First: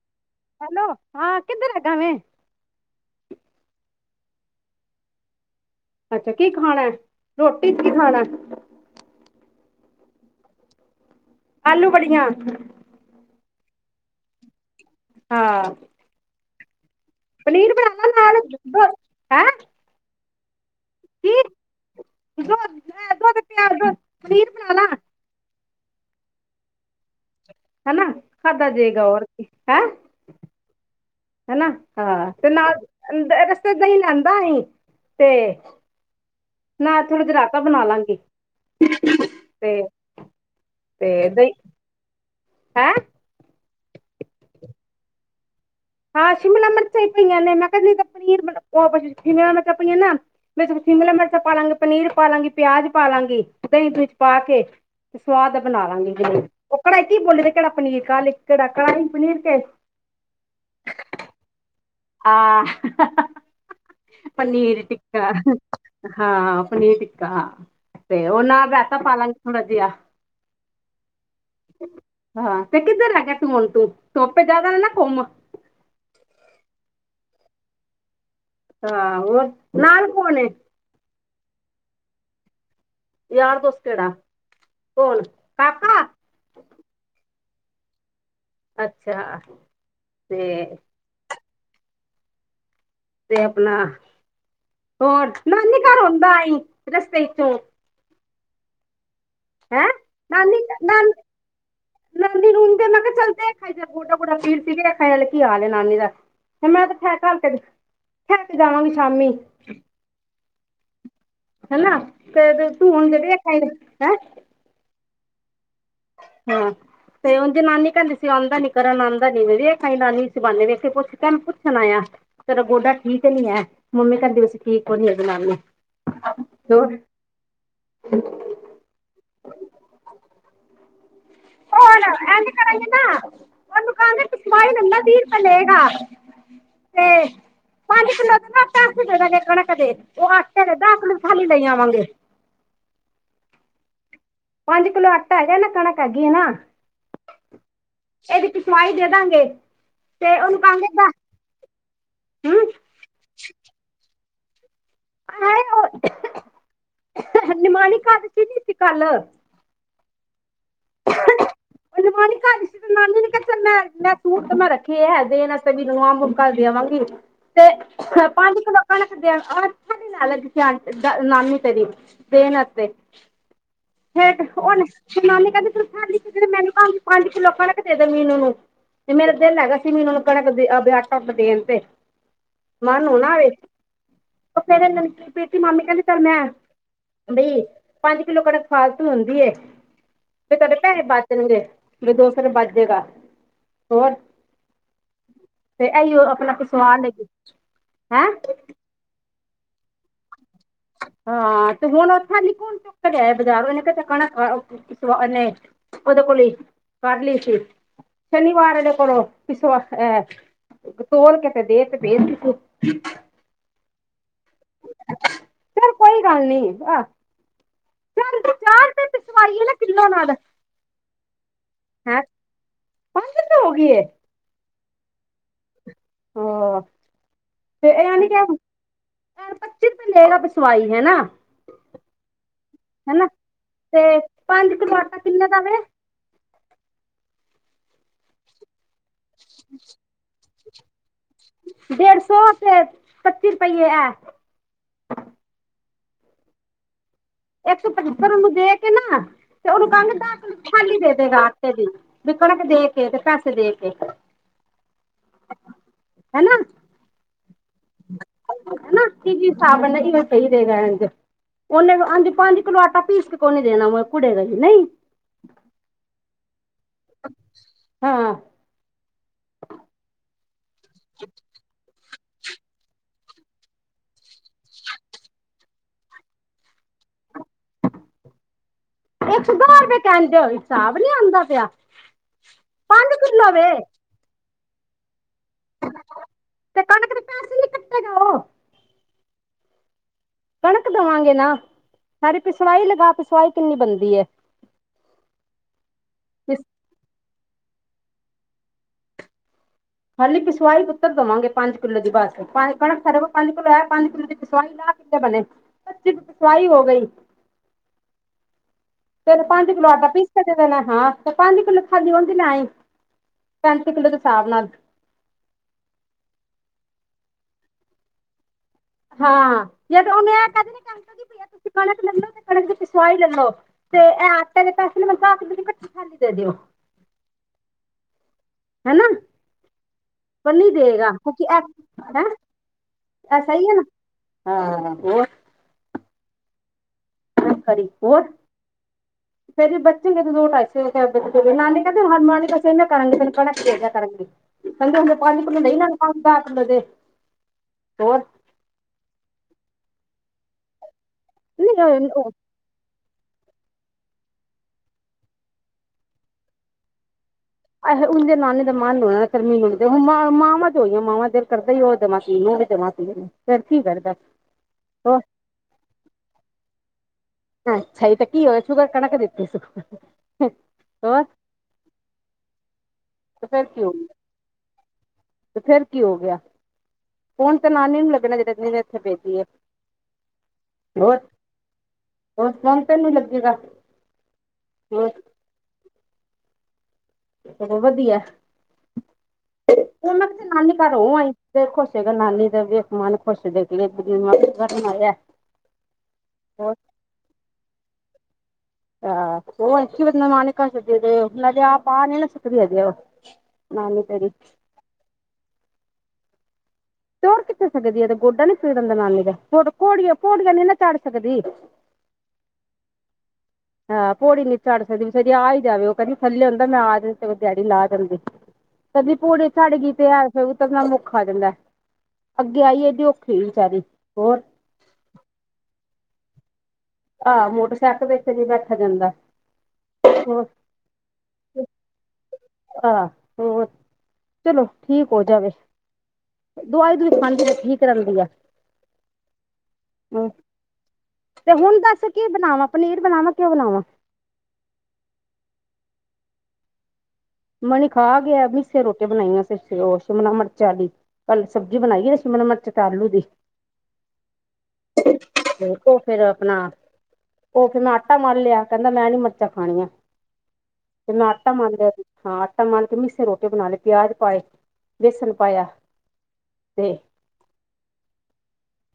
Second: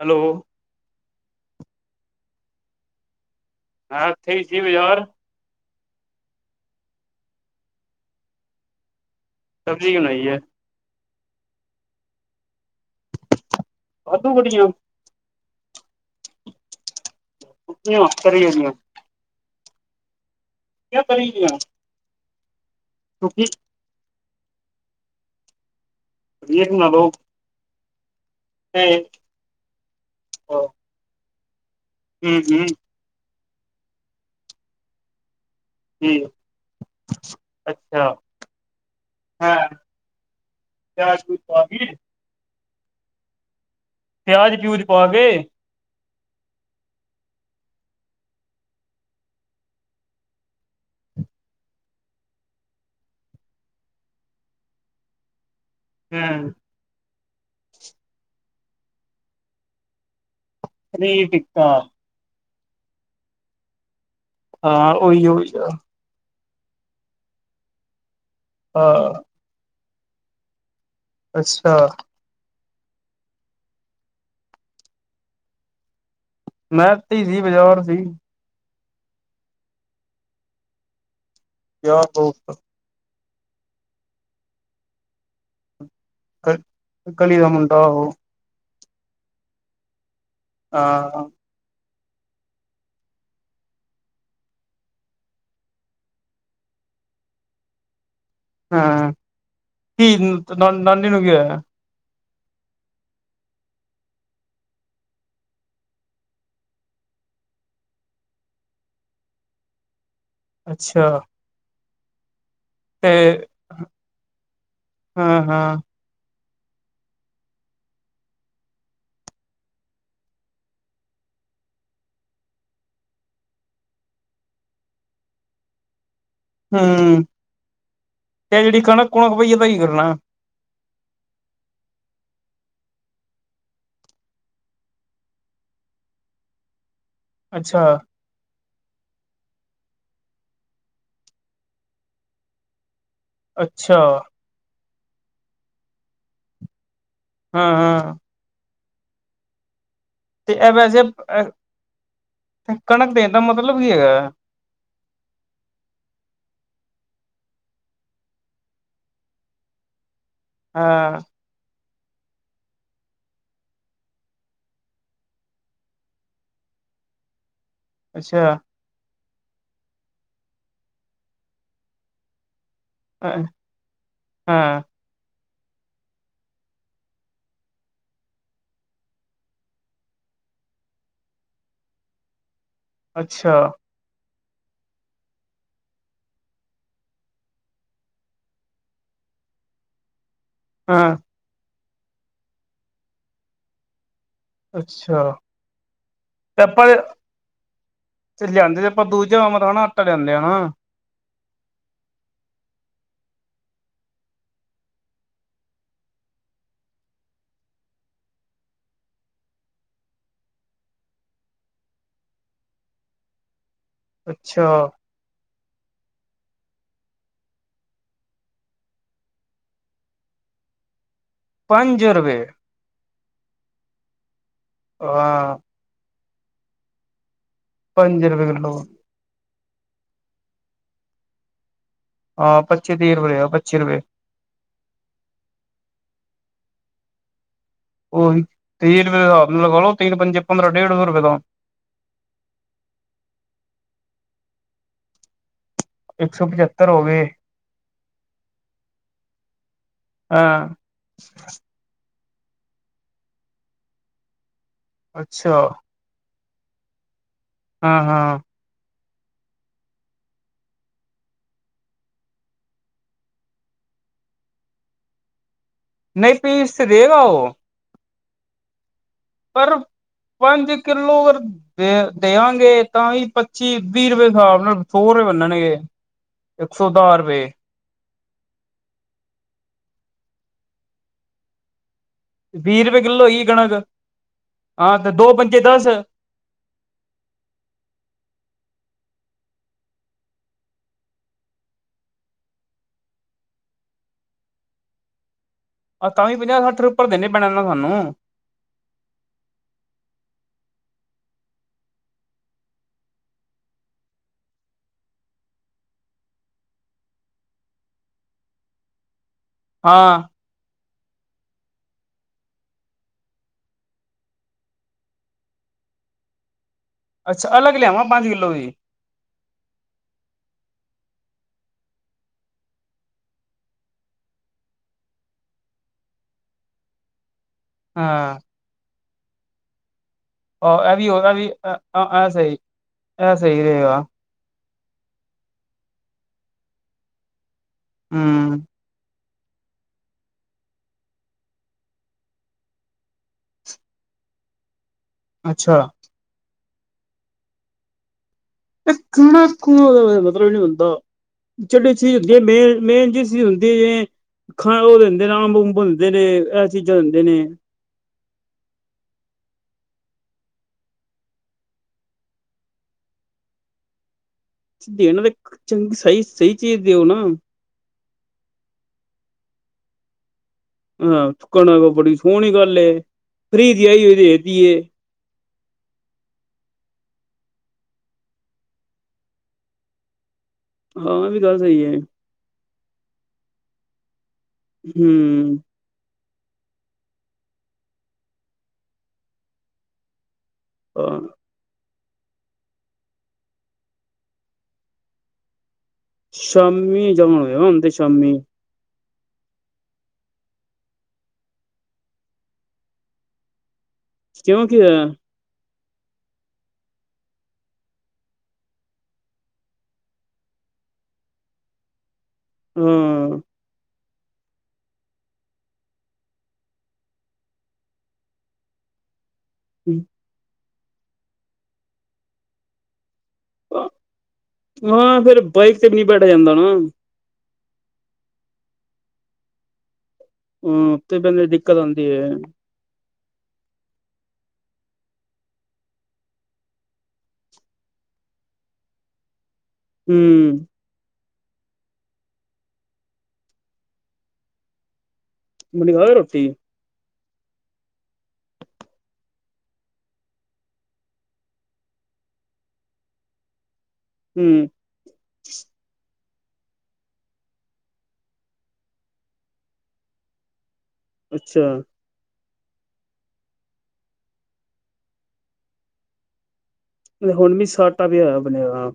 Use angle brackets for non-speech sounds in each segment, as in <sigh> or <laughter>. Hello hello ਹਾਂ ਕਿੱਧਰ ਰਹਿਗਾ ਮੈਂ ਹਾਂ ਈ ਸੀ ਬ ਯਰ ਅੱਛਾ ਕੀ ਖਾਣਾ ਹੈ ਰੋਟੀ ਚ ਕੀ ਖਾਣਾ ਸਬਜ਼ੀ ਕਿ ਬਣਾਈ ਹੈ ਆਲੂ ਵੜੀਆਂ ਵਾਧੂ ਬੜੀਆਂ ਹਾਂ ਪਨੀਰ ਬਣਾਣਾ ਨਾਲ ਹੈ ਕਿ ਕਰਆਂ <unintelligible> ਕਿਉਂਕਿ ਪਿਆਜ ਦੁੱਧ ਪਨੀਰ ਬਣਾ ਲਾ ਪਨੀਰ ਬਨਾਲਾ ਲੋ ਹਨਾ ਖਾਧਾ ਜਾਏਗਾ ਹੋਰ ਕੀ ਹੈ ਹਨਾ ਹਾਂ ਤੇ ਨਾਲ ਰਸਤੇ ਦਹੀਂ ਲੈਂਦਾ ਅਸੀਂ ਤੇ ਨਾ ਥੋੜੇ ਜ ਰਾਈਤਾ ਬਣਾ ਲਾਂਗੇ ਤੇ ਕਿਆ ਕੋਈ ਤ ਹੈ ਪਿਆਜ ਪਿਊਜ ਪਾ ਗ ਹਾਂ ਸ਼ਿਮਲਾ ਮਿਰਚਾਂ ਹੀ ਪਈਆਂ ਨੇ ਮੈਂ ਕਿਹਾ ਜਿੱਦਾਂ ਤਾਂ ਪਨੀਰ ਬ ਸ਼ਿਮਲਾ ਮਿਰਚਾਂ ਪਈਆਂ ਨਾ ਮੈਂ ਸ਼ਿਮਲਾ ਮਿਰਚਾਂ ਪਾ ਲਵਾਂਗੇ ਪਨੀਰ ਪਾ ਲਾਂਗੇ ਪਿਆਜ ਪਾ ਲਾਂਗੀ ਉਾਂ ਹੀ ਚ ਪਾ ਕੇ ਸਵਾਦ ਬਣਾ ਲਾਂਗੇ ਜਿਵੇਂ ਹਮ ਉਹ ਕੜਾਈ ਕੀ ਬੋਲੇ ਕਿਹੜਾ ਪਨੀਰ ਕਾਹ ਕਿਹੜਾ ਕੜਾਹੀ ਪਨੀਰ ਕੇ ਪਨੀਰ ਟਿੱਕਾ ਹ ਪਨੀਰ ਹਾਂ ਉਹੀ ਟਿੱਕਾ ਉਹੀ ਆ ਹਾਂ ਪਨੀਰ ਟਿੱਕਾ ਹਾਂ ਤੇ ਉਹ ਨਾਲ ਰਾਇਤਾ ਹਾਂ ਪਾਲਾਂਗੇ ਥੋੜਾ ਜਿਹਾ ਅੱਛਾ ਹਾਂ ਕਿੱਧਰ ਹ ਨਾ ਤੂੰ ਹੁਣ ਤੂੰ ਧੋਪੇ ਜਿਆਦਾ ਨਾ ਨਾ ਘੁੰਮ ਮੈਂ ਧੀ ਸੀ ਬਜੌਰ ਸੀ ਆਹ ਹੋਰ ਨਾਲ ਕੋਣ ਏ ਕਿਆ ਹੋਗਾ ਯਾਰ ਦੋਸ ਕਿਹੜਾ ਕੌਣ ਪਾਪਾ ਕ ਕਲੀ ਦਾ ਮੁਡਾਂ ਅੱਛਾ ਤੇ ਆਹ ਤੇ ਆਪਣਾ ਹੋਰ ਨਾਨੀ ਘਰ ਆੁੰਦਾ ਆਂਈ ਰਸਤੇੋਂ ਚੋ ਹਾਂ ਕੀ ਨਾਨੀ ਕੀ ਹੋਆ ਨਾਨੀ ਨੂੰ ਤੇ ਮੈਂ ਕਿਹਾ ਚੱਲਦੇ ਆਖ ਗੋਡਾ-ਗੋਡਾ ਫੀਰ ਸੀਗੇਖ ਨਾਲ ਕੀ ਹਾਲ ਨਾਨੀ ਦਾ- ਮੈਂ ਤੇ ਠ ਘਲ ਕੇ ਠਹਿ ਕੇ ਜਾਵਾਂਗੀ ਸ਼ਾਮੀ ਅੱਛਾ ਹੈਨਾ ਤੇ ਤੂੰਣ ਜਿਹੜੇ <unintelligible> ਹਾਂ-ਹਾਂ ਹਮ ਤੇ ਉੰਝ ਨਾਨੀ ਕਹਿੰਦੀ ਸੀ ਆਉਂਦਾ ਨੀ ਕਰਨ ਆਉਂਦਾ ਨੀ ਮ ਵੀ ਵੇਖ ਆਂਈ ਨਾਨੀ ਇਸੀ ਬਾਨੇ ਵੇਖੇ ਪੁੱਛ ਕੇ ਪੁੱਛਣ ਆਯਾਂ ਤੇਰਾ ਗੋਡਾ ਠੀਕ ਨੀ ਹੈ ਮੰਮੀ ਕਹਿੰਦੀ ਪਈਸੀ ਠੀਕ ਹੋਣੀ ਹੈ ਬਣਾਣੀ ਹਮ ਇਹ ਜਿਹੜੀ ਕਣਕ ਕੁਣਕ ਪਈ ਇਹਦਾ ਕੀ ਕਰਨਾ ਹੋਰ ਐਵੇਂ ਕਰਾਂਗੇ ਨਾ ਉਹ ਦੁਕਾਨਵਾਦ ਇਸਵਾਈ ਲੈਂਦਾ ਤੀਹ ਰੁਪਏ ਲਏਗਾ <inaudible> ਅੱਛਾ ਦਸ ਦੇ ਦਗੇ ਕਣਕ ਦੇ ਉਹ ਅੱਟੇੱ ਦੇ ਦਸ ਖੈਲੀ ਲਈ ਆਵਾਂਗੇ ਅੱਛਾ ਪੰਜ ਕਿਲੋ ਆਟਾ ਹੈਗਾ ਨਾ ਕਣਕ ਹੈਗੀ ਨਾ ਹਾਂ ਹਾਂ ਇਹਦੀ ਪਿ ਸਵਾਈ ਦੇ ਦਾਂਗੇ ਤੇ ਉਹਨੂੰ ਇਹ ਕਹਾਂਗੇ ਵੈਸੇ ਹਮ ਕਣਕ ਦੇਣ ਦਾ ਮਤਲਬ ਕੀ ਹੈਗਾ ਆ ਉਹ ਨਿਮਾਣੀ ਕਾਸ ਤੀ ਨੀ ਦਿੱਤੀ ਸੀ ਕੱਲ ਹਾਂ ਨਿਮਾਣੀ ਕਾਸ ਤੀ ਨਾਨੀ ਨੇ ਕਿਹਾ ਮੈਂ ਮੈਂ ਸੂਟ ਤਾਂ ਮੈਂ ਰੱਖੇ ਹੈ ਦੇਣ ਵੀ ਨਵਾਂ ਮੁਕਾ ਵਾਂਗੀ ਤੇ ਅੱਛਾ ਪੰਜ ਕਿਲੋ ਕਣਕ ਹ ਅੱਛਾ ਨੀ ਲੈਣ ਲੱਗ ਨਾਮੀ ਤੇਰੀ ਦੇਨ ਹਾਂ ਫੇਠ ਉਹੁਣ ਸੁਨਾਨੀ ਮੈਨੂੰ ਪੰਜ-ਪੰਜ ਕਿੱਲੋ ਖੜਕ ਦੇ ਦ ਮੀਨੂੰ ਨੂੰ ਤੇ ਮੇਰਾ ਦਿਲ ਹੈਗਾ ਸੀ ਮੀਨੂ ਨੂੰ ਕਣਕ ਆਟਟ ਦੇਣ ਤੇ ਮ ਨੂੰ ਨਾ ਆਵੇ ਅੱਛਾ ਪ੍ਰੀਤੀ ਮਾਮੀ ਕਹਿੰਦੀ ਕਰਮੈਂ ਬਈ ਪੰਜ ਕਿਲੋ ਕਣਕ ਫਾਲਤੂ ਹੁੰਦੀ ਫ ਤੇਰੇ ਪੈਸੇ ਹਾਂ ਬੱਜਣਗੇ ਮੇਰੇ ਦੋਸਤ ਨੇ ਬੱਜੇਗਾ ਹੋਰ ਅੱਛਾ ਤੇ ਆਈਓ ਉਹ ਆਪਣਾ ਤੇ ਆਪਾਂ ਪਿਸਵਾਹ ਲੇਗੀ ਹੈਂ ਜਾਂ ਮਤਾ ਨਾ ਆਟਾ ਲਿਆਂਦੇ ਆ ਨਾ ਹਾਂ ਤੇ ਹੁਣ ਓਥਾਂ ਨਿਕਣ ਚੁੱਕ ਗਿਆ ਬਾਜ਼ਾਰ ਉਹਨੇ ਕਤਾ ਕਣਾਾਰ ਉਹਦੇ ਕੋਲ ਕਰ ਲਈ ਸੀ ਸ਼ਨੀਵਾਰ ਇਹਦੇ ਕੋਲੋਂ ਕਿਸਵਾ ਹੈ ਤੋਲ ਕੇ ਤੇ ਦੇ ਤੇ ਅੱਛਾ। ਚੱਲ ਕੋਈ ਗੱਲ ਨੀ ਅਹ। ਚੱਲ ਤੂੰ ਤੇ ਸਹੀ ਸਵਾਰਿਆ ਨਾ ਕਿੱਲਾਂ ਲਾ ਦਾਗੇ। ਪੰਜ ਰੁਪਏ। ਪੰਜ 'ਚ ਹੋ ਗਈ ਹੈ। ਹਾਂ। ਹਾਂ। ਪੰਜ ਰੁਪਏ ਕਿਲੋ। ਨਾਲੇ ਪੱਚੀ ਤੋਂ ਲੇ ਗਾ ਵਿਸਵਾਈ ਹੈ ਨਾ। ਹਾਂ ਪੱਚੀ ਤੀਹ ਹਨਾ ਰੁਪਏ ਆ ਪੱਚੀ ਰੁਪਏ ਤੇ ਪੰਜ ਕਿਲੋ ਆਟਾ ਕਿੰਨੇ ਦਾ ਵੇ। ਉਹੀ ਤੀਹ ਰੁਪਏ ਹਿਸਾਬ ਨਾਲ ਲਗਾ ਲੋ ਤੀਨ ਪੰਜ ਪੰਦਰਾਂ ਡੇਢ ਸੌ ਰੁਪਏ। ਦਾ ਡੇਢ ਸੌ ਉਹ ਹੋ ਗਏ ਪੱਚੀ ਰੁਪਈਏ ਇਹ। ਇੱਕ ਸੌ ਪਚੱਤਰ ਹੋ ਗਏ। ਇੱਕ ਸੌ ਪਚੱਤਰ ਉਹਨੂੰ ਦੇ ਕੇ ਨਾ ਤੇ ਉਹਨੂੰ ਕੰਘ ਹਾਂ ਖਾਲੀ ਦੇ ਦੇ ਹਫਤੇ ਦੀ। ਵੀ ਕਣਕ ਦੇ ਕੇ ਤੇ ਪੈਸੇ ਦੇ ਕੇ। ਅੱਛਾ। ਹਨਾ। ਹਾਂ ਹਾਂ। ਕੀ ਕੀ ਸਾਬ ਵਣੇਗਾ ਇਹ ਸਹੀ ਦੇਗਾ। ਉਹਨੇ ਅ ਪੰਜ ਕਿਲੋ ਆਟਾ ਪੀਸ ਕੇ ਕੋ ਨੀ ਦੇਣਾ ਮੈਂ ਕੁੜੇ ਦਾ ਹੀ ਨਹੀਂ। ਨਹੀਂ ਪੀਸ ਤੇ ਦੇਗਾ ਉਹ। ਹਾਂ। ਪਰ ਪੰਜ ਕਿੱਲੋ ਦੇ। ਦੇਵਾਂਗੇ ਤਾਂ ਵੀ ਪੱਚੀ ਵੀਹ ਰੁਪਏ ਹਿਸਾਬ ਨਾਲ ਸੌ ਰੁਪਏ ਬਣਨਗੇ। ਇੱਕ ਸੌ ਦਾਰ ਰੁਪਏ। ਇੱਕ ਸੌ ਦਸ ਰੁਪਏ ਕਹਿਣ ਦਿਓ ਹਿਸਾਬ ਨੀ ਆਉਂਦਾ ਪਿਆ। ਵੀਹ ਰੁਪਏ ਪੰਜ ਕਿੱਲੋ ਹੋਈ ਵੇ। ਕਣਕ ਹਾਂ ਤੇ ਦੋ ਪੰਜ। ਪੰਜੇ ਦਸ। ਤੇ ਕਣਕ ਦੇ ਪੈਸੇ ਨੀ ਕੱਟੇਗਾ ਉਹ ਕਣਕ ਦੇਵਾਂਗੇ ਨਾ ਸਾਰੀ ਪਿਸਵਾਈ ਲਗਾ ਕੇ ਪਿਸਾਈ ਕਿੰਨੀ ਬਣਦੀ ਹੈ? <inaudible> ਆਹ ਤਾਂ ਵੀ ਪੰਜਾਹ ਸੱਠ ਰੁਪਏ ਉੱਪਰ ਦੇਣੇ ਪੇਣੇ ਨਾ ਤੁਹਾਨੂੰ। ਖਾਲੀ ਪਿਸਵਾਈ ਪੁਤਰ ਦੇਵਾਂਗੇ ਪੰਜ ਕਿੱਲੋ ਦੀ ਬਸ ਕਣਕ ਸ ਪੰਜ ਕਿੱਲੋ ਹੈ ਪੰਜ ਕਿੱਲੋ ਦੀ ਪਿਸਵਾਈ ਦਾ ਸੱਠ ਕਿਵੇਂ ਬਣੇ ਪੱਚੀ ਦੀ ਪਿਸਵਾਈ ਹੋ ਗਈ। ਤਿੰਨ ਪੰਜ ਕਿਲੋ ਆਟਾ ਹਾਂ ਪੀਸ ਕੇ ਦੇ ਦੇਣਾ। ਹਾਂ ਤੇ ਪੰਜ ਕਿੱਲੋ ਖਾਲੀ ਉਹਦੀ ਲੇ ਆਈ ਪੈੰਤੀ ਕਿੱਲੋ ਦੇ ਹਿਸਾਬ ਨਾਲ। <inaudible> ਅੱਛਾ ਅਲੱਗ ਲਿਆਵਾਂ ਪੰਜ ਕਿੱਲੋ ਵੀ। ਹਾਂ ਜਦ ਉਹਨੇ ਇਹ ਕਿਹ ਦਿੱਤਾ ਕਣਕ ਤੁਸੀਂ ਕਣਕ ਲੈ ਲੋ ਤੇ ਕਣਕ ਦੀ ਪਿਸਵਾਈ ਲੈ ਲੋ। ਤੇ ਇਹ ਆਟੇ ਦੇ ਪੈਸੇ ਨੂੰ ਕਿਹਾ ਵੀ ਖਾਲੀ ਦੇ ਦਿਓ। <inaudible> ਹਾਂ। ਹੈ ਨਾ‌। ਪਰ ਨਹੀਂ ਇਹ ਵੀ ਦੇਗਾ ਕਿਉਂਕਿ ਵੀ ਇਹ ਸਹੀ ਸਹੀ ਇਹ ਸਹੀ ਹੈ ਨਾ। ਰਹੇਗਾ ਹਾਂ ਹੋਰ? ਖਰੀ ਹੋਰ। ਹਮ ਫੇਰ ਵੀ ਬਚੇ ਦੋ ਢਾਈ ਕਿੱਲੋ ਕਹਿੰਦਾ ਸੀ ਨਾਨੀ ਕਹਿੰਦੀ ਨਿਮਾਣੀ ਕਾਸ਼ਤੀ ਦੇ ਕਣਕ ਕਣਕ ਹੀ ਦੇ ਦਇਆ ਕਰਾਂਗੀ। ਠੰਡੇ ਹੁੰਦੇ ਪਾਣੀ ਪੁਣੀ ਦਈ ਅੱਛਾ ਨਾ ਦੇ ਹੋਰ। <inaudible> ਖਾਣਾ ਕੁੂਹ ਦਾ ਮਤਲਬ ਨੀ ਹੁੰਦਾ ਜਿਹੜੀ ਨਹੀਂ ਚੀਜ਼ ਹੁੰਦੀ ਹੈ ਮੇਨ ਮੇਨ ਚੀਜ਼। ਦੀ ਜਿਵੇਂ ਹੁੰਦੇ ਨੇ ਖਾਣ ਨੂੰ ਉਹ ਦਿੰਦੇ ਨੇ ਅੰਬ ਔਬ ਦਿੰਦੇ ਨੇ ਇਹ ਚੀਜ਼ਾਂ ਦਿੰਦੇ ਨੇ। ਉਹਦੇ ਨਾਨੇ ਦਾ ਮਨ ਨਹੀਂ ਹੋਣਾ ਫਿਰ ਨਹੀਂ ਦਿੰਦੇ ਉਹ ਮਾਵਾਂ ਹੋਈਆਂ ਮਾਵਾਂ ਦਿਲ ਕਰਦਾ ਹੀ ਉਹ ਦਵਾਈ ਚੀਜ ਉਹ ਵੀ ਦਵਾ। ਫਿਰ ਕੀ ਕਰਦਾ। ਹੋਰ ਦੇਣਾ ਤੇ ਚੰਗੀ ਸਹੀ ਸਹੀ ਚੀਜ਼ ਦਿਓ ਨਾ। ਅੱਛਾ ਇਹ ਤਾਂ ਕੀ ਹੋਇ ਸ਼ੁਕਰ ਕਣਕ ਦਿਤੀ ਸੁ। ਹਾਂ ਸੁੱਕਣ ਕੋ ਬੜੀ ਸੋਹਣੀ ਗੱਲ ਏ ਤੇ ਫਿਰ ਫਰੀ ਕੀ ਦੀ ਹੋ ਆਈ ਹੋਈ ਦੇ ਤੀ ਏ। ਤੇ ਫੇਰ ਕੀ ਹੋ ਗਿਆ। ਫੋਣ ਤਾਂ ਨਾਨੀ ਨੂੰ ਲੱਗਣਾ ਜਿਦੇ ਇੱਥੇ ਬੇਜੀ ਹੈ। ਹੋਰ ਹਾਂ ਵੀ ਗੱਲ ਸਹੀ ਹੈ। ਹੋਰ ਫੋਨ ਤੈਨੂੰ ਲੱਗੇਗਾ। ਹੋਰ ਹਮ। ਵਧੀਆ ਉਹ ਮੈਂ ਨਾਨੀ ਘਰ ਹੋ ਹਾਂ। ਆਈ ਤੇ ਖੁਸ਼ ਕੇਹਣਦਾ ਨਾਨੀ ਦਾ ਵੀਖ ਮਨ ਖੁਸ਼ ਦੇਖ ਦੇਖ ਜੀਵਾ। ਸ਼ਾਮੀ ਜਮਾ ਹੋਏਗਾ ਹੁਣ ਤੇ ਸ਼ਾਮੀ। ਆਹ ਉਹ ਅੀ ਬਦ ਮਾਂ ਨੇ ਘਰ ਸਦੀ ਲਜ ਆਹ ਪਾ ਨ ਨਾ ਸੁਿੱਦੀ ਹੈਜ ਉਹ <unintelligible> ਨਾਨੀ ਤੇਰੀ ਕਿੳ ਕਿ ਹੋਇਆ। ਤੋਰ ਕਿੱਥੇ ਸਕਦੀ ਇਹ ਗੋਡਾ ਨੀ ਪੀੜ ਹੁੰਦਾ ਨਾਨੀ ਦਾ ਪੋੜੀਆਂ ਪੋੜੀਆਂ ਨੀ ਨਾ ਚਾੜ ਸਕਦੀ। ਹਮ। ਹਾਂ ਭੋੜੀ ਨੀ ਚੜ ਸਕਦੀੇ ਜ ਆ ਹੀ ਜਾਵੇ ਉਹ ਕਹਿੰਦੀ ਥੱਲੇ ਹੁੰਦਾ ਮੈਂ ਆ ਜਾਂ ਤੇ ਡੈਡੀ ਲਾ ਦਿੰਦੀ। ਕਦੀ ਪੋੜੀ ਚਾੜ੍ਹ ਗੀ ਤੇ ਹੈ ਤੇ ਫਿਰ ੳਤਰਣਾ ਮੁਖਾ ਹੋ ਜਾਣਦੇ ਅੱਗੇ ਆਈਏ ਜੇ ੳ। ਹਾਂ ਫਿਰ ਬਾਈਕ ਤੇ ਵੀ ਨੀ ਬੈਠਾ ਜਾਂਦਾ ਨਾ। ਹ ਮੋਟਰਸਾਈਕਲ ਵਿੱਚ ਨਹੀਂ ਬੈਠਾ ਜਾਂਦਾ। ਹੋਰ ਹਮ ਤੇ ਬੇੰਦੇ ਦਿੱਕਤ ਆਉਂਦੀ ਹੈ। ਹੋਰ ਚਲੋ ਠੀਕ ਹੋ ਜਾਵੇ। ਦਵਾਈ ਦੁਵੁਈ ਖਾਂਦੀ ਠੀਕ ਰਹਿੰਦੀ ਆ। ਹੂੰ ਹਮ। ਤੇ ਹੁਣ ਦੱਸ ਕੀ ਬਣਾਵਾਂ ਪਨੀਰ ਬਣਾਵਾਂ ਕਿ ਉ ਬਣਾਵਾਂ। ਮਨੀ ਖਾ ਗਿਆ ਰੋਟੀ। ਮਨੀ ਖਾ ਗਿਆ ਮੀ ਸੇ ਰੋਟੀਆਂ ਬਣਾਈਆਂ ਉਹ ਸ਼ਿਮਲਾ ਮਿਰਚਾਂੀ ਕੱਲ ਸਬਜ਼ੀ ਬਣਾਈ ਆ ਸ਼ਿਮਲਾ ਮਿਰਚਟ ਆਲੂ ਦੀ ਹੂੰ ਦੇਖੋ ਫੇਿਰ ਆਪਣਾ ਉਹ ਫਿਰ ਮੈਂ ਆਟਾ ਮਨ ਲਿਆ ਕਹਿੰਦਾ ਮੈਂ ਨੀ ਮਿਰਚਾਂ ਖਾਣੀਆਂ ਇਹਨ ਅਟਮਜ ਅੱਛਾ। ਹ ਆਟਾ ਮਨ ਕੇ ਮੀਸੇ ਰੋਟੇ ਬਣਾ ਲਏ ਪਿਆਜ ਪਾਏ ਬੇਸਨ ਪਾਇਆ ਤੇ ਹੁਣ ਵੀ ਸਟਾ ਵੀ ਹੋਇਆ ਬਣਿਆ ਵ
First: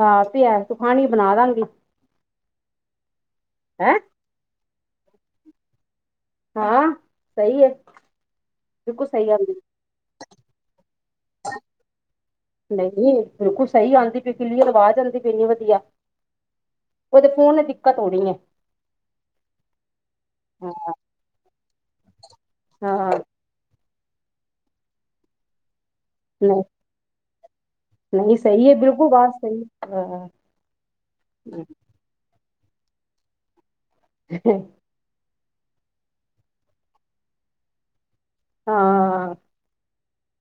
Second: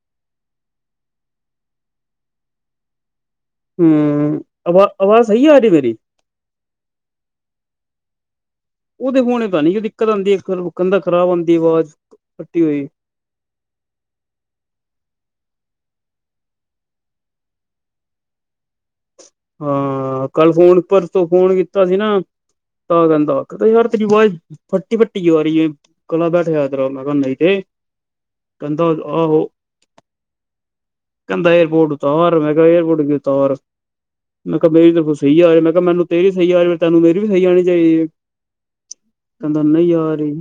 ਹਾਂ ਤੇ ਐ ਤੂੰ ਖਾਣੀ ਬਣਾ ਦਾਂਗੀ ਹੈਂ ਹਮ ਆਵਾ ਆਵਾਜ਼ ਸਹੀ ਆ ਆਡੀ ਮੇਰੀ ਹਾਂ ਸਹੀ ਹੈ ਬਿਲਕੁਲ ਉਹਦੇ ਸਹੀ ਹੁਣੇ ਆਂਦੀ ਤਾਂ ਨੀ ਜੋ ਦਿੱਕਤ ਆਉਂਦੀ ਫੁ ਦਾ ਨਹੀਂ ਬਿਲਕੁਲ ਸਹੀ ਆਉਂਦੀ ਪ ਕਿਲੀਅਰ ਆਵਾਜ਼ ਆਉਂਦੀ ਵਧੀਆ ਉਹਦੇ ਫੋਨ ਨੇ ਦਿੱਕਤ ਹੋਣੀ ਹੈ ਹਾਂ ਕੱਲ ਫੋਨ ਪਰ ਤੋਂ ਫੋਨ ਕੀਤਾ ਸੀ ਨਾ ਤਾਂ ਹਾਂ ਕਹਿੰਦਾ ਕ ਯਾਰ ਰੀ ਬਹੁਤ ਫੱਟੀ ਫੱਟੀ ਗ ਹੋ ਰਹੀ ਕਲਾ ਬੈਠ ਨਹੀਂ ਹੈਤ ਮਗ ਨਹੀਂ ਤੇ ਨਹੀਂ ਸਹੀ ਹੈ ਕਦਾ ਬਿਲਕੁਲ ਬਾਤ ਆਹ ਸਹੀ ਹਾਂ ਕਹਿੰਦਾ ਏਅਰਪੋਰਟ ਉਤਾਰ ਮੈਂ ਕਿਹਾ ਏਅਰਪੋਰਟ ਗ ਤਾਰ ਮੈਂ ਕਿਹਾ ਮੇਰੀ ਸਹੀ ਆ ਮੈਂ ਕਿਹਾ ਮੈਨੂੰ ਤੇਰੀ ਸਹੀ ਆਾਰ ਫ ਤੈਨੂੰ ਮੇਰੀ ਵੀ ਸਹੀ ਆਉਣੀ ਚਾਹੀਦੀ ਹੈ ਹਾਂ ਕਹਿੰਦਾ ਨਹੀਂ ਯਾਰ ਜੀ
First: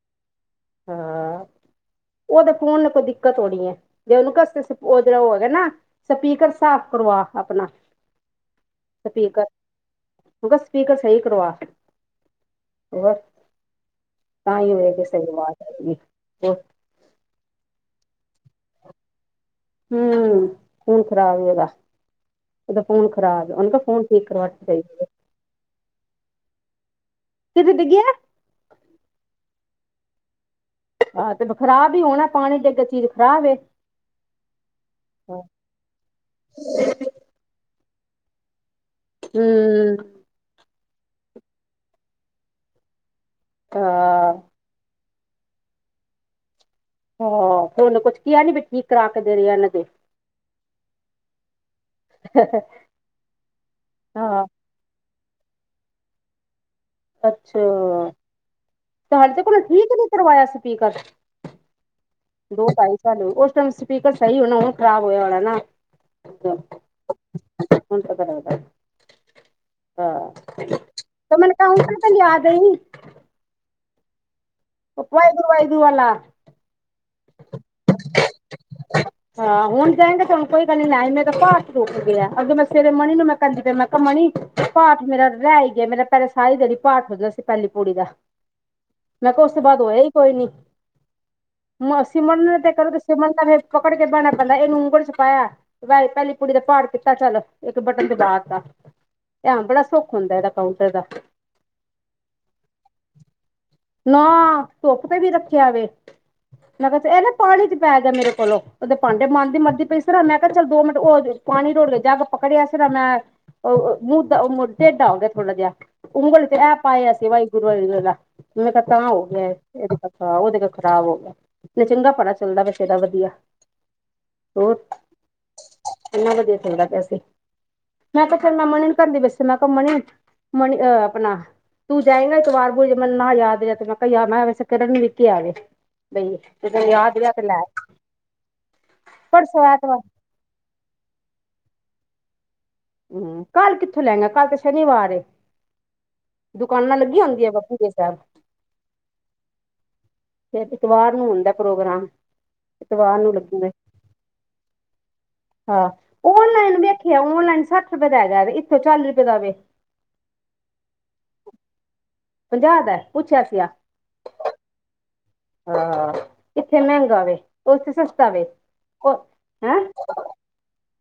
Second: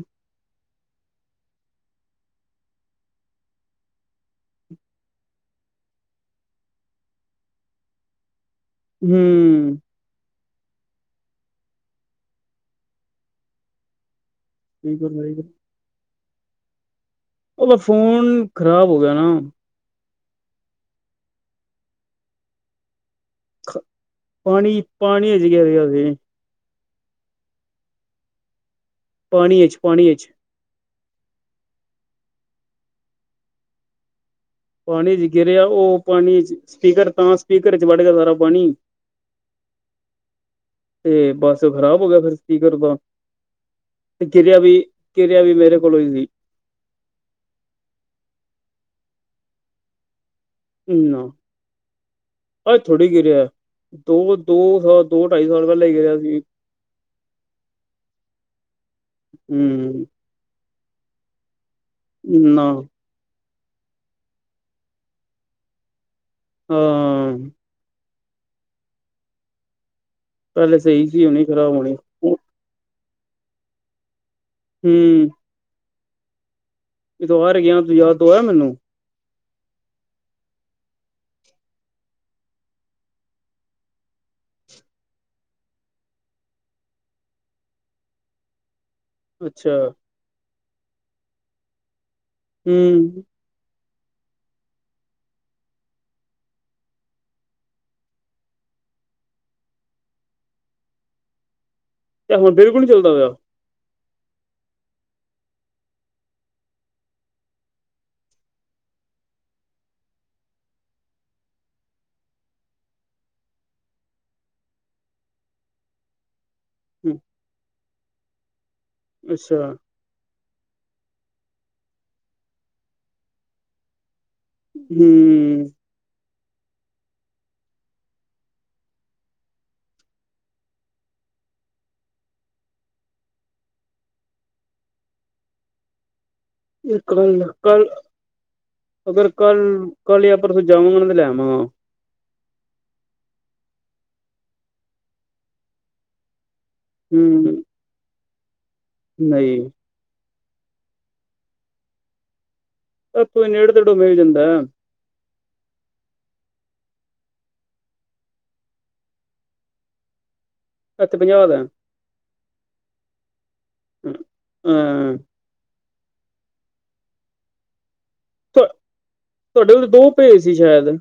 ਹਾਂ ਉਹ ਤਾਂ ਫੋਨ ਨੇ ਕੋਈ ਦਿੱਕਤ ਹੋਣੀ ਹੈ ਜੇ ਉਹਨੂੰ ਕਸ ਉਹ ਜਿਹੜਾ ਉਹ ਹੈਗਾ ਨਾ ਸਪੀਕਰ ਸਾਫ਼ ਕਰੋ ਵਾਹ ਆਪਣਾ ਹਮ ਮ ਕਿਹਾ ਸਪੀਕਰ ਸਹੀ ਕਰਵਾ ਹੋ ਤਾਂ ਹੀ ਹੋਵੇ ਕਿਸ ਸ ਦੀ ਆਜ਼ ਹੈਗੀ <inaudible> ਉਹਦਾ ਫੋਨ ਖ਼ਰਾਬ ਹੋ ਗਿਆ ਨਾ। ਹੂ ਫੋਨ ਖਰਾਬ ਉਹਦਾ ਉਹਦਾ ਫੋਨ ਖ਼ਰਾਬ ਉਹਨੂੰ ਕਹਿ ਫੋਨ ਠੀਕ ਕਰਵਾ ਕੇ ਪਾਣੀ ਭੇਜ ਦੇ। ਪਾਣੀ ਚ ਗਿਰਿਆ ਸੀ ਕਿ ਫਿ ਡਿਗੀ ਐ। ਪਾਣੀਏ ਚ ਪਾਣੀ 'ਪਾ। ਆਹ, ਤੇ ਖ਼ਰਾਬ ਹੀ ਹੋਣਾ ਪਾਣੀ ਦੇ ਅੱਗੇ ਚੀਜ਼ ਖ਼ਰਾਬ ਏ। ਪਾਣੀ ਚ ਗਿਰਿਆ। ਉਹ ਪਾਣੀ ਚ ਸਪੀਕਰ ਤਾਂ ਸਪੀਕਰ ਚ ਵੱੜ ਗਿਆ ਦੁਬਾਰਾ ਪਾਣੀ। ਹੂ ਤੇ ਬਸ ਖ਼ਰਾਬ ਹੋ ਗਿਆ। ਫਿਰ ਕੀ ਸਪੀਕਰ ਬਣ। ਤਾਂ ਕਿਰਿਆ ਵੀ ਮੇਰੇ ਕੋਲੋਂ ਹੋਈ ਸੀ। ਹਾਂ। ਉਹਨੇ ਕੁਛ ਕਿਹਾ ਨੀ ਬ ਠੀਕ ਕਰਾ ਕੇ ਦੇ ਰਹੇ ਏਹਲਾ ਫੇਰ। ਇਨਾਂ ਅੱਜ ਥੋੜ੍ਹੀ ਕਿਰਿਆ ਏ ਦੋ ਹਾਂ ਦੋ ਦੋ ਢਾਈ ਸਾਲ ਪਹਿਲੇ ਕੇਹਾ ਸੀ। ਅੱਛਾ! ਹਾਲੇ ਤੋ ਕੋਲ ਠੀਕ ਹੂੰ ਨੀ ਕਰਵਾਇਆ ਸੀ। ਕਰ ਨਾ ਦੋ ਢਾਈ ਸਾਲ ਹੇ ਹੋਉਹ ਸਪੀਕਰ ਸਹੀ ਹੋਣਾ ਏ, <inaudible> ਉਹ ਨਾ ਉਹ ਖਰਾਬ ਐਲਾ ਨਾ ਹਮ ਬ ਹਹ ਪਹਿਲੇ ਸਹੀ ਸੀ ਤੇ ਹੁਣੀ ਮੈਨੂੰ ਖ਼ਰਾਬ ਕੱਲ ਹੋਣੀ ਤੱਕ ਲਿਆ ਹੂੰ ਦਈ ਓ, ਵਾਏ ਗੁਰੂ, ਵਾਏ ਗੁਰੂ ਵਾਲਾ। ਇਦ ਵਾਰ ਗਿਆ। ਯਾਦ ਦੁਆਇਆ ਮੈਨੂੰ। <unintelligible> ਹਾਂ ਹੁਣ ਜਾਏਗਾ ਤੇਣ ਕੋਈ ਗੱਲ ਨੀ ਲਏ ਮੇਰਾ ਭਾਰ ਰੁਕ ਗਿਆ ਅੱਗੇ ਮੈਂ ਸਵੇਰੇ ਮਨੀ ਨੂੰ ਮੈਂ ਕਹਿੰਦੀ ਪ ਮੈਂ ਕਿਹਾ ਮਨੀ <unintelligible> ਪਾਠ ਮੇਰਾ ਰਹਿ ਹੀ ਗਿਆ। ਮੇਰਾ ਪੈਰੇ ਸਾਰੀ ਦਿਣੀ ਪਾਠ ਸਦਾ ਸੀ ਪੈਲੀ ਪ ਪੁੜੀ ਦਾ ਮੈਂ ਕਿਹਾ, ਉਸ ਤੋਂ ਅੱਛਾ ਬਾਅਦ ਹੋਇਆ ਹੀ ਕੋਈ ਨੀ। ਮਸੀਮਡ ਕਰ ਤੇ ਸ ਹੂੰ ਸੀਮਡ ਪਕੜ ਕੇ ਪੇਣਾ ਪੈਂਦਾ, ਇਹਨੂੰ ਉਂਗਲ ਵਿੱਚ ਪਾਇਆ ਵੇ, ਪਹਿਲੀ ਪੁੜੀ ਦਾ ਪਾੜ ਕੀਤਾ, ਚੱਲ ਇੱਕ ਬਟਨ ਦਬਾ ਤਾ। ਧਿਆਨ ਬੜਾ ਸੁੱਖ ਹੁੰਦਾ ਇਹਦਾ ਕਾਊਂਟਰ ਦਾ। ਤੇ ਹੁਣ ਬਿਲਕੁਲ ਨੀ ਚੱਲਦਾ ਪਿਆ ਨਾ, ਧੁੱਪ ਤੇ ਵੀ ਰੱਖਿਆ ਵੇ। ਮੈਂ ਕਿਹਾ ਇਹ ਨਾ ਪਾਣੀ ਚ ਪੈ ਗਿਆ, ਮੈਂ ਫੇਰ ਨਾ ਮੇਰੇ ਕੋਲੋਂ ਉਹਦੇ ਭਾਂਡੇ ਮਨਦੀ ਮਾਜਦੀ ਪਈ ਸੀ ਨਾ, ਮੈਂ ਕਿਹਾ ਚੱਲ ਦੋ ਮਿੰਟ ਹੋ ਪਾਣੀ ਰੋੜ ਕੇ ਪਕੜਿਆ ਸੀ ਨਾ ਮੈਂ। ਉਹ ਮੁਦਾ ਢੇਡਾ ਹੋ ਗਿਆ, ਥੋੜਾ ਜਿਹਾ ਉਂਗਲ ਤੇ ਇਹ ਪਾਇਆ ਸੀ, ਵਾਹਿਗੁਰੂ ਵਾਲੀ ਜਗਾ ਮੈਂ ਤਾਂ ਹੋ ਗਿਆ ਅੱਛਾ ਇਹ ਉਹਦੇ ਖਰਾਬ ਹੋ ਗਿਆ। ਚੰਗਾ ਪਤਾ ਚੱਲਦਾ ਪਿਆ ਸੀ ਐਦਾ ਵਧੀਆ, ਹੋ, ਹੂੰ ਕਿੰਨਾ ਵਧੀਆ ਚਲਦਾ ਪਿਆ ਸੀ? ਮੈਂ ਕਿਹਾ ਚਿਰ ਮੈਂ ਮੰਨੀ ਨਹੀਂ ਕਰਦੀ ਵੈਸੇ ਮੈਂ ਕਿਹਾਮਣੀ ਮਨੀ ਅਹ ਆਪਣਾ ਤੂੰ ਜਾਈ ਨਾ ਇੱਕ ਵਾਰ ਬ ਜੇ ਮੈਨੂੰ ਨਾ ਯਾਦ ਰਿਹਾ ਤੇ ਮੈਂ ਕਿਹਾ ਜਾ ਮੈਂ ਕਿਹਾ ਵੈਸੇ ਮਿਲ ਕੇ ਆਵੇ। ਬਈ ਤੇ ਤੈਨੂੰ ਏ ਯਾਦ ਰਿਹਾ ਤੇ ਲੈ ਕੱਲ-ਕੱਲ ਅਗਰ ਪਰਸੋਂ ਐਤਵਾਰ ਕੱਲ-ਕੱਲ ਪਰਸੋਂ ਜਾਵਾਂਗਾ ਤੇ ਲੈ ਆਵਾਗਾ। ਹੂੰ, ਕੱਲ ਕਿੱਥੋਂ ਲੈਣਾ ਕੱਲ ਤੇ ਸ਼ਨੀਵਾਰ ਏ? ਦੁਕਾਨਾਂ ਲੱਗੀਆ ਹੁੰਦੀਆਂ ਵਪੂ ਦੇ ਸੇਰ। ਨਈ। ਐਤਵਾਰ ਨੂੰ ਹੁੰਦਾ ਪ੍ਰੋਗਰਾਮ, ਇਤਵਾਰ ਏਤੇ ਨੂੰ ਤੂੰਈ ਲੱਗੂਗਾ ਨੇੜੇ-ਤੇੜੇ ਮਿਲ ਜਾਂਦਾ। ਹਾਂ ਔਨਲਾਈਨ ਵੇਖਿਆ, ਔਨਲਾਈਨ ਸੱਠ ਰੁਪਏ ਦਾ ਹੈਗਾ, ਤੇ ਇੱਕ ਸੋ ਚਾਲੀ ਰੁਪਏ ਦਾ ਵੀ। ਐਥੇ ਪੰਜਾਹ ਦਾ, ਪੰਜਾਹ ਦਾ, ਪੁੱਛਿਆ ਸੀਗਾ। ਹਾਂ, ਹਾਂ, ਇੱਥੇ ਮਹਿੰਗਾ ਵੇ ਉਥੇ ਸੱ ਤੁਹਾਡੇ ਹੈਂ। ਕੋਲ ਦੋ ਭੇਜ ਸੀ ਸ਼ਾਇਦ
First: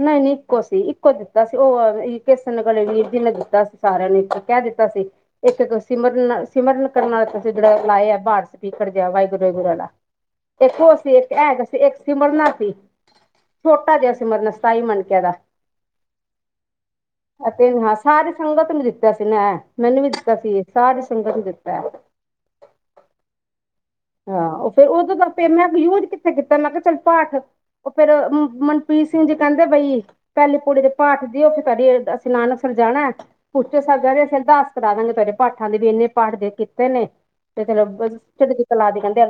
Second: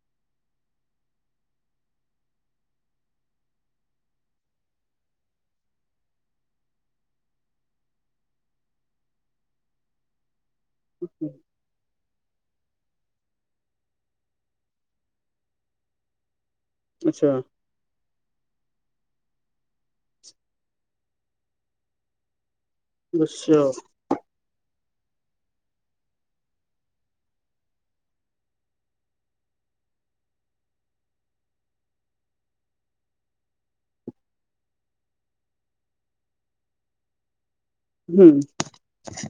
ਨਹੀਂ-ਨਹੀਂ, ਇੱਕੋ ਸੀ ਇੱਕੋ ਦਿੱਤਾ ਸੀ, ਉਹ ਕਿਸਨ ਗਲੇ ਵੀਰ ਜੀ ਨੇ ਦਿੱਤਾ ਸੀ, ਸਾਰਿਆਂ ਨੂੰ ਇੱਕੋ ਕਹਿ ਦਿੱਤਾ ਦਿੱਤਾ ਸੀ, ਇੱਕ ਸਿਮਰਨ-ਸਿਮਰਨ ਕਰਨ ਵਾਸਤੇ ਸੀ, ਜਿਹੜਾ ਲਾਇਆ ਜਿਹੜਾ ਸਪੀਕਰ ਵਾਹਿਗੁਰੂ-ਵਾਹਿਗੁਰੂ ਆ। <inaudible> ਇੱਕੋ ਸੀ ਇੱਕ ਹੈਗਾ ਸੀ ਇੱਕ ਸਿਮਰਨਾ ਸੀ, ਛੋਟਾ ਜਿਹਾ ਸਿਮਰਨਾ ਸੀ। ਸਤਾਈ ਮਣਕਿਆ ਦਾ ਅੱਛਾ ਅਤੇ ਹੱਸ ਸਾਰੀ ਸੰਗਤ ਨੂੰ ਦਿੱਤਾ ਸੀ, ਨਾ ਮੈਨੂੰ ਵੀ ਦਿੱਤਾ ਸੀ ਇਹ ਸਾਰੀ ਸੰਗਤ ਨੂੰ ਦਿੱਤਾ ਐ। ਅੱਛਾ। ਹਾਂ ਉਹ ਫੇਰ ਉਦੋਂ ਤਾਂ ਆਪ ਮੈਂ ਯੂਜ ਕਿੱਥੇ ਕੀਤਾ, ਮੈਂ ਕਿਹਾ ਚੱਲ ਪਾਠ ਉਹ ਫੇਰ ਮਨਪੀਤ ਸਿੰਘ ਜੀ ਕਹਿੰਦੇ ਬਈ ਪੈਲੀ ਪੋੜੀ ਦੇ ਪਾਠ ਦਿਓ, ਫੇਰ ਕਰ ਅਸੀਂ ਨਾਨਕ ਸਰ ਜਾਣਾ ਪੁੱਛੋ ਅਸੀਂ ਦੱਸ ਕਰਾ ਦਾਂਗੇ ਤੇਰੇ ਪਾਠਾਂ ਦੇ ਵੀ ਇੰਨੇ ਪਾਠ ਦੇ ਕੀਤੇ ਨੇ। ਤੇ ਚਲੋ ਬ ਹੂੰ ਚ ਚਲਾ ਦੇ ਕਹਿੰਦੇ